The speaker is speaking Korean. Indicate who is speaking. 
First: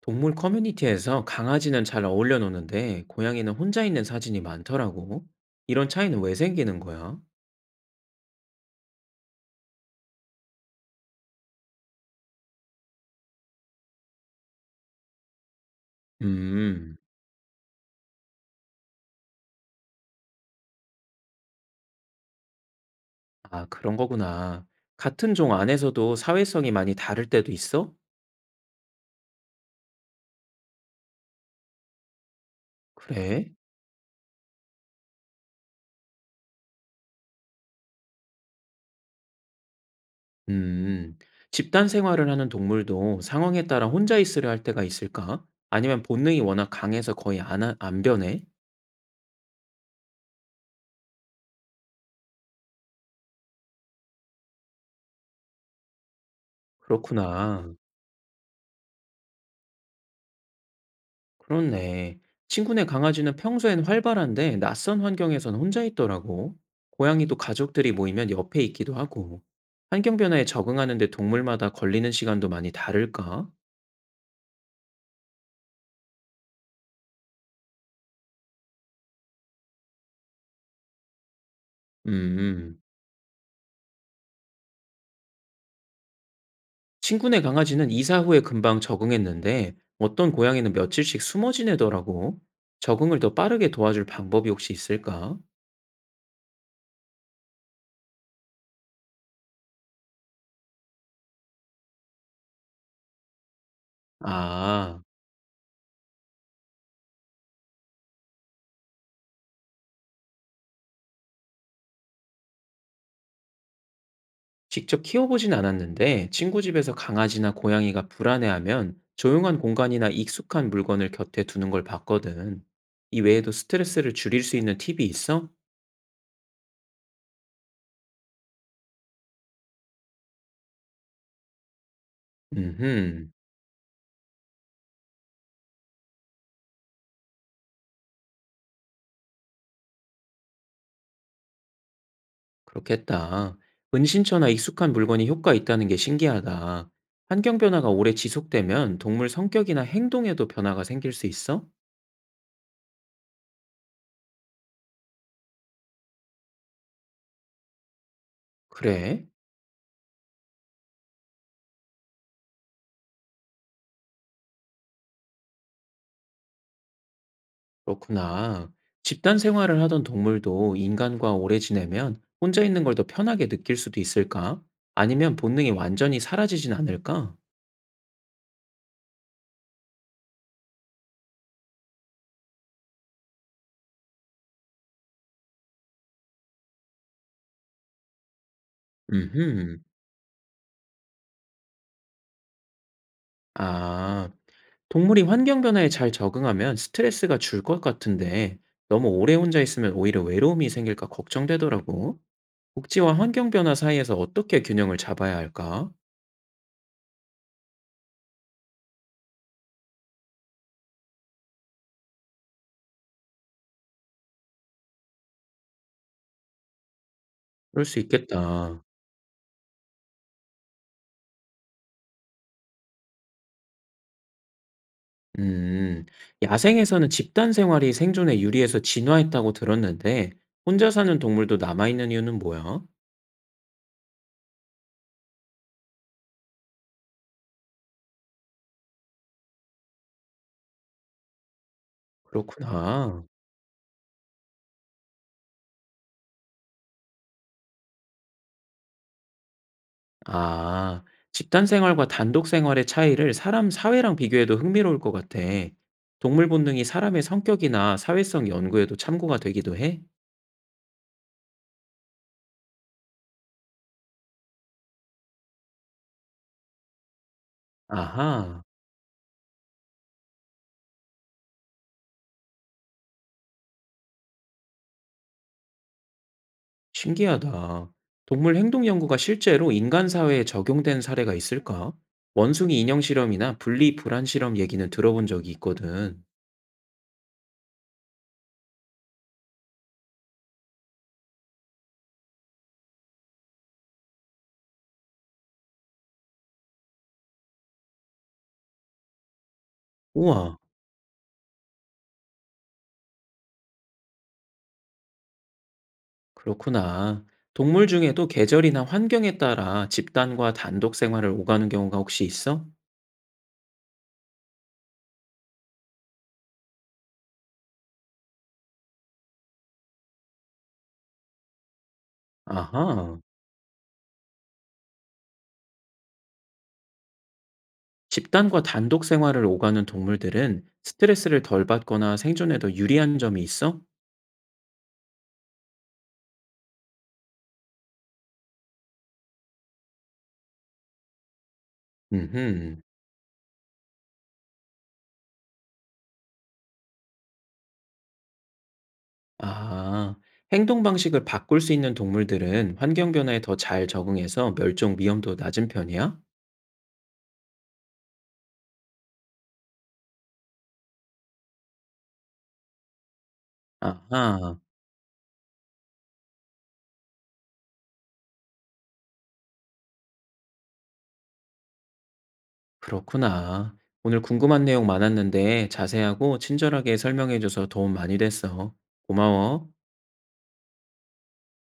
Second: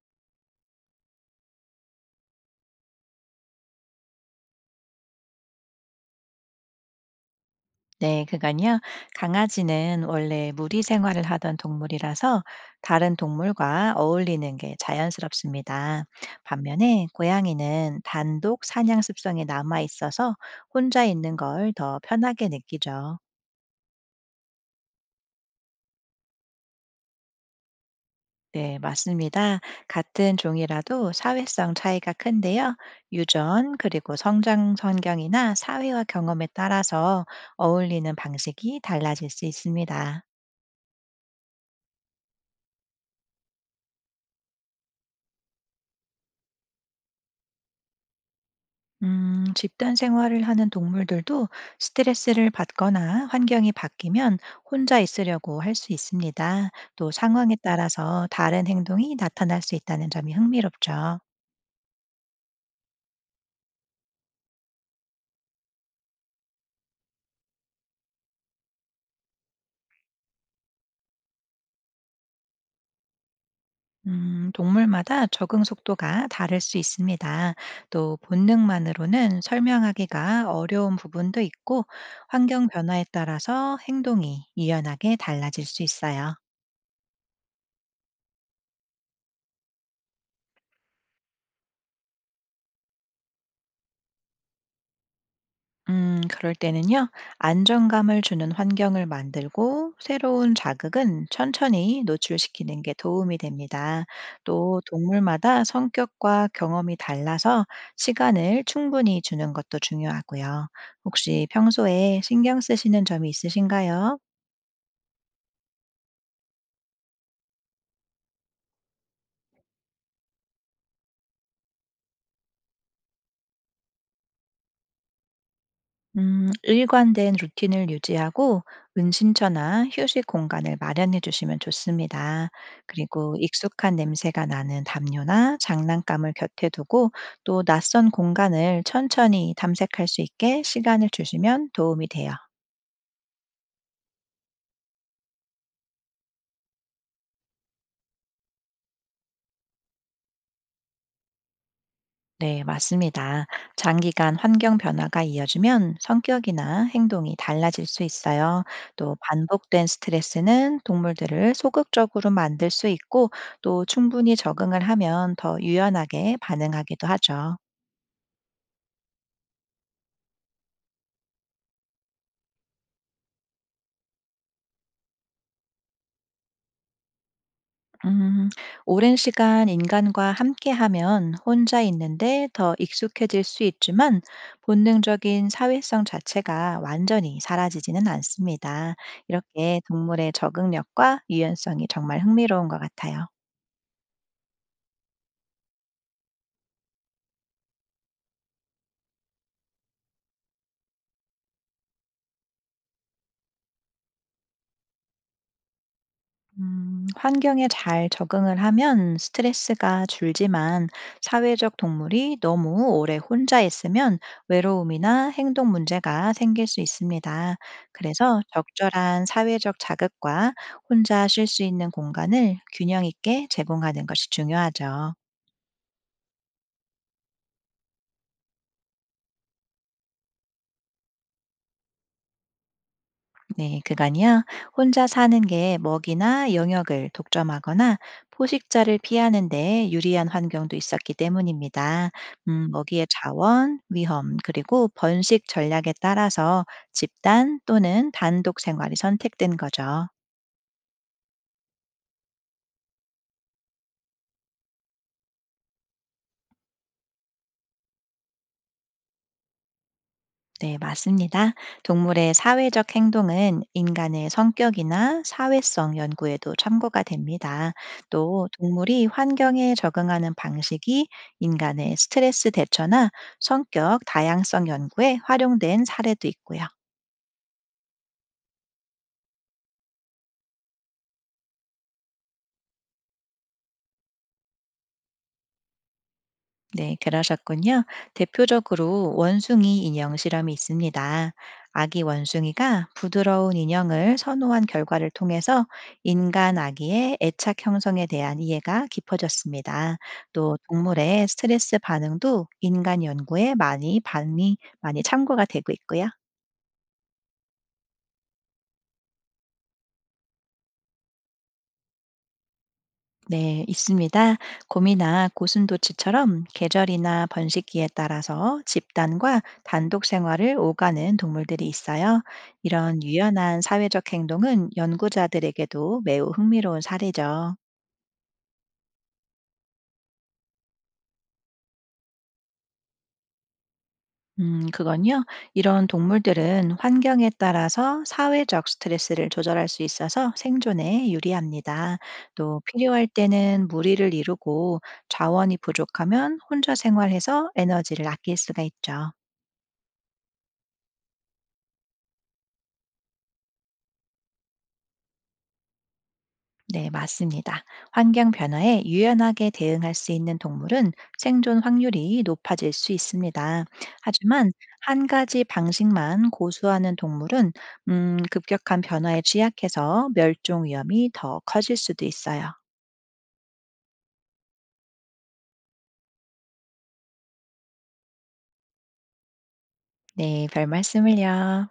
Speaker 1: 동물 커뮤니티에서 강아지는 잘 어울려 노는데 고양이는 혼자 있는 사진이 많더라고. 이런 차이는 왜 생기는 거야?
Speaker 2: 네, 그건요. 강아지는 원래 무리 생활을 하던 동물이라서 다른 동물과 어울리는 게 자연스럽습니다.
Speaker 1: 음,
Speaker 2: 반면에 고양이는 단독 사냥 습성이 남아 있어서 혼자 있는 걸 더 편하게 느끼죠.
Speaker 1: 아, 그런 거구나. 같은 종 안에서도 사회성이 많이 다를 때도 있어?
Speaker 2: 네, 맞습니다. 같은 종이라도 사회성 차이가 큰데요.
Speaker 1: 그래?
Speaker 2: 유전, 그리고 성장 환경이나 사회와 경험에 따라서 어울리는 방식이 달라질 수 있습니다.
Speaker 1: 음, 집단 생활을 하는 동물도 상황에 따라 혼자 있으려 할 때가 있을까? 아니면 본능이 워낙 강해서 거의 안 변해?
Speaker 2: 집단 생활을 하는 동물들도 스트레스를 받거나 환경이 바뀌면 혼자 있으려고 할 수 있습니다. 또 상황에
Speaker 1: 그렇구나.
Speaker 2: 따라서 다른 행동이 나타날 수 있다는 점이 흥미롭죠.
Speaker 1: 그렇네. 친구네 강아지는 평소엔 활발한데 낯선 환경에선 혼자 있더라고. 고양이도 가족들이 모이면 옆에 있기도 하고. 환경 변화에 적응하는데 동물마다 걸리는 시간도 많이 다를까?
Speaker 2: 동물마다 적응 속도가 다를 수 있습니다. 또 본능만으로는 설명하기가 어려운 부분도 있고, 환경
Speaker 1: 음,
Speaker 2: 변화에 따라서 행동이 유연하게 달라질 수 있어요.
Speaker 1: 친구네 강아지는 이사 후에 금방 적응했는데 어떤 고양이는 며칠씩 숨어 지내더라고. 적응을 더 빠르게 도와줄 방법이 혹시 있을까?
Speaker 2: 그럴 때는요, 안정감을 주는 환경을 만들고 새로운 자극은 천천히 노출시키는 게 도움이 됩니다. 또
Speaker 1: 아.
Speaker 2: 동물마다 성격과 경험이 달라서 시간을 충분히 주는 것도 중요하고요. 혹시 평소에 신경 쓰시는 점이 있으신가요?
Speaker 1: 직접 키워보진 않았는데 친구 집에서 강아지나 고양이가 불안해하면 조용한 공간이나 익숙한 물건을 곁에 두는 걸 봤거든. 이 외에도 스트레스를 줄일 수 있는 팁이 있어?
Speaker 2: 일관된 루틴을 유지하고 은신처나 휴식 공간을 마련해 주시면 좋습니다.
Speaker 1: 음흠,
Speaker 2: 그리고 익숙한 냄새가 나는 담요나 장난감을 곁에 두고 또 낯선 공간을 천천히 탐색할 수 있게 시간을 주시면 도움이 돼요.
Speaker 1: 그렇겠다. 은신처나 익숙한 물건이 효과 있다는 게 신기하다. 환경 변화가 오래 지속되면 동물 성격이나 행동에도 변화가 생길 수 있어?
Speaker 2: 네, 맞습니다. 장기간 환경 변화가 이어지면 성격이나 행동이 달라질 수 있어요. 또
Speaker 1: 그래?
Speaker 2: 반복된 스트레스는 동물들을 소극적으로 만들 수 있고, 또 충분히 적응을 하면 더 유연하게 반응하기도 하죠.
Speaker 1: 그렇구나. 집단 생활을 하던 동물도 인간과 오래 지내면 혼자 있는 걸 더 편하게 느낄 수도 있을까? 아니면 본능이 완전히 사라지진 않을까?
Speaker 2: 음, 오랜 시간 인간과 함께하면 혼자 있는데 더 익숙해질 수 있지만 본능적인 사회성 자체가 완전히 사라지지는 않습니다.
Speaker 1: 음흠.
Speaker 2: 이렇게 동물의 적응력과 유연성이 정말 흥미로운 것 같아요.
Speaker 1: 아, 동물이 환경 변화에 잘 적응하면 스트레스가 줄 것 같은데 너무 오래 혼자 있으면 오히려 외로움이 생길까 걱정되더라고. 복지와 환경 변화 사이에서 어떻게 균형을 잡아야 할까?
Speaker 2: 환경에 잘 적응을 하면 스트레스가 줄지만 사회적 동물이 너무 오래 혼자 있으면 외로움이나 행동 문제가 생길 수 있습니다.
Speaker 1: 그럴 수
Speaker 2: 그래서
Speaker 1: 있겠다.
Speaker 2: 적절한 사회적 자극과 혼자 쉴 수 있는 공간을 균형 있게 제공하는 것이 중요하죠.
Speaker 1: 음, 야생에서는 집단 생활이 생존에 유리해서 진화했다고 들었는데, 혼자 사는 동물도 남아있는 이유는 뭐야?
Speaker 2: 네, 그간요. 혼자 사는 게 먹이나 영역을 독점하거나 포식자를 피하는 데 유리한 환경도 있었기 때문입니다. 먹이의
Speaker 1: 그렇구나.
Speaker 2: 자원, 위험, 그리고 번식 전략에 따라서 집단 또는 단독 생활이 선택된 거죠.
Speaker 1: 아, 집단 생활과 단독 생활의 차이를 사람 사회랑 비교해도 흥미로울 것 같아. 동물 본능이 사람의 성격이나 사회성 연구에도 참고가 되기도 해?
Speaker 2: 네, 맞습니다. 동물의 사회적 행동은 인간의 성격이나 사회성 연구에도 참고가 됩니다. 또
Speaker 1: 아하,
Speaker 2: 동물이 환경에 적응하는 방식이 인간의 스트레스 대처나 성격 다양성 연구에 활용된 사례도 있고요.
Speaker 1: 신기하다. 동물 행동 연구가 실제로 인간 사회에 적용된 사례가 있을까? 원숭이 인형 실험이나 분리 불안 실험 얘기는 들어본 적이 있거든.
Speaker 2: 네, 그러셨군요. 대표적으로 원숭이 인형 실험이 있습니다. 아기 원숭이가 부드러운 인형을 선호한 결과를 통해서 인간 아기의 애착 형성에 대한 이해가 깊어졌습니다. 또
Speaker 1: 우와,
Speaker 2: 동물의 스트레스 반응도 인간 연구에 많이 참고가 되고 있고요.
Speaker 1: 그렇구나. 동물 중에도 계절이나 환경에 따라 집단과 단독 생활을 오가는 경우가 혹시 있어?
Speaker 2: 네, 있습니다. 곰이나 고슴도치처럼 계절이나 번식기에 따라서 집단과 단독 생활을 오가는 동물들이 있어요. 이런
Speaker 1: 아하.
Speaker 2: 유연한 사회적 행동은 연구자들에게도 매우 흥미로운 사례죠.
Speaker 1: 집단과 단독 생활을 오가는 동물들은 스트레스를 덜 받거나 생존에도 유리한 점이 있어?
Speaker 2: 그건요. 이런 동물들은 환경에 따라서 사회적 스트레스를 조절할 수 있어서 생존에 유리합니다. 또
Speaker 1: 음흠.
Speaker 2: 필요할 때는 무리를 이루고 자원이 부족하면 혼자 생활해서 에너지를 아낄 수가 있죠.
Speaker 1: 아, 행동 방식을 바꿀 수 있는 동물들은 환경 변화에 더 잘 적응해서 멸종 위험도 낮은 편이야?
Speaker 2: 네, 맞습니다. 환경 변화에 유연하게 대응할 수 있는 동물은 생존 확률이 높아질 수 있습니다. 하지만
Speaker 1: 아하.
Speaker 2: 한 가지 방식만 고수하는 동물은 급격한 변화에 취약해서 멸종 위험이 더 커질 수도 있어요.
Speaker 1: 그렇구나. 오늘 궁금한 내용 많았는데 자세하고 친절하게 설명해줘서 도움 많이 됐어. 고마워.
Speaker 2: 네, 별 말씀을요.